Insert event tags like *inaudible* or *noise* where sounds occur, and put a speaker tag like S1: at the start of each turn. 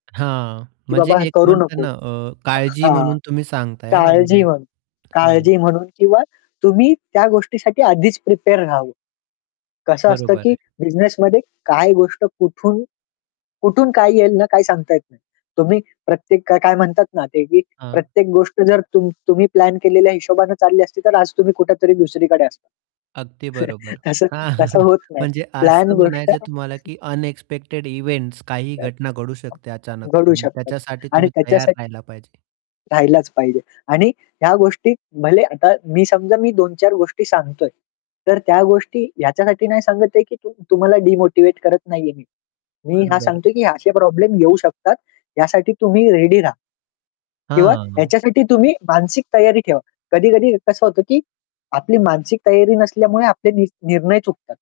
S1: हां,
S2: की
S1: म्हणजे
S2: बाबा हे
S1: एक
S2: करू
S1: म्हणता
S2: नको.
S1: ना, अ, काळजी
S2: हां.
S1: म्हणून तुम्ही सांगताय ना
S2: काळजी
S1: म्हणजे
S2: म्हणून. काळजी
S1: हां.
S2: म्हणून किंवा तुम्ही त्या गोष्टीसाठी आधीच प्रिपेअर राहावं. कसं असतं,
S1: बरोबर
S2: की
S1: आहे.
S2: बिझनेसमध्ये काय गोष्ट कुठून, कुठून काय येईल ना काही सांगता येत नाही. तुम्ही प्रत्येक का काय म्हणतात ना, ते की
S1: हां.
S2: प्रत्येक गोष्ट जर तुम तुम्ही प्लॅन केलेल्या हिशोबाने चालली असती तर आज तुम्ही कुठेतरी दुसरीकडे असता.
S1: अगदी बरोबर.
S2: *chuckles* तसं
S1: हां
S2: तसं
S1: *chuckles*
S2: होत नाही.
S1: म्हणजे
S2: प्लॅन
S1: असं
S2: गोष्ट
S1: म्हणायचं आहे तुम्हाला,
S2: *chuckles*
S1: की अनएक्सपेक्टेड इव्हेंट्स काहीही घटना घडू शकते
S2: *unintelligible*
S1: अचानक.
S2: घडू
S1: आणि
S2: शकतात.
S1: त्याच्यासाठी
S2: आणि
S1: तुम्ही तयार
S2: त्याच्यासाठी
S1: राहिला पाहिजे.
S2: राहिलाच पाहिजे. आणि ह्या गोष्टी भले आता मी समजा मी 2-4 गोष्टी सांगतोय, तर त्या गोष्टी याच्यासाठी नाही सांगत आहे की तुम्हाला डिमोटिव्हेट करत नाहीये मी. मी
S1: बरं,
S2: हा
S1: बरं.
S2: सांगतोय की असे प्रॉब्लेम येऊ शकतात, यासाठी तुम्ही रेडी रहा. किंवा
S1: हां.
S2: ह्याच्यासाठी तुम्ही मानसिक तयारी ठेवा. कधी-कधी कसं होतं, की आपली मानसिक तयारी नसल्यामुळे आपले नि निर्णय चुकतात.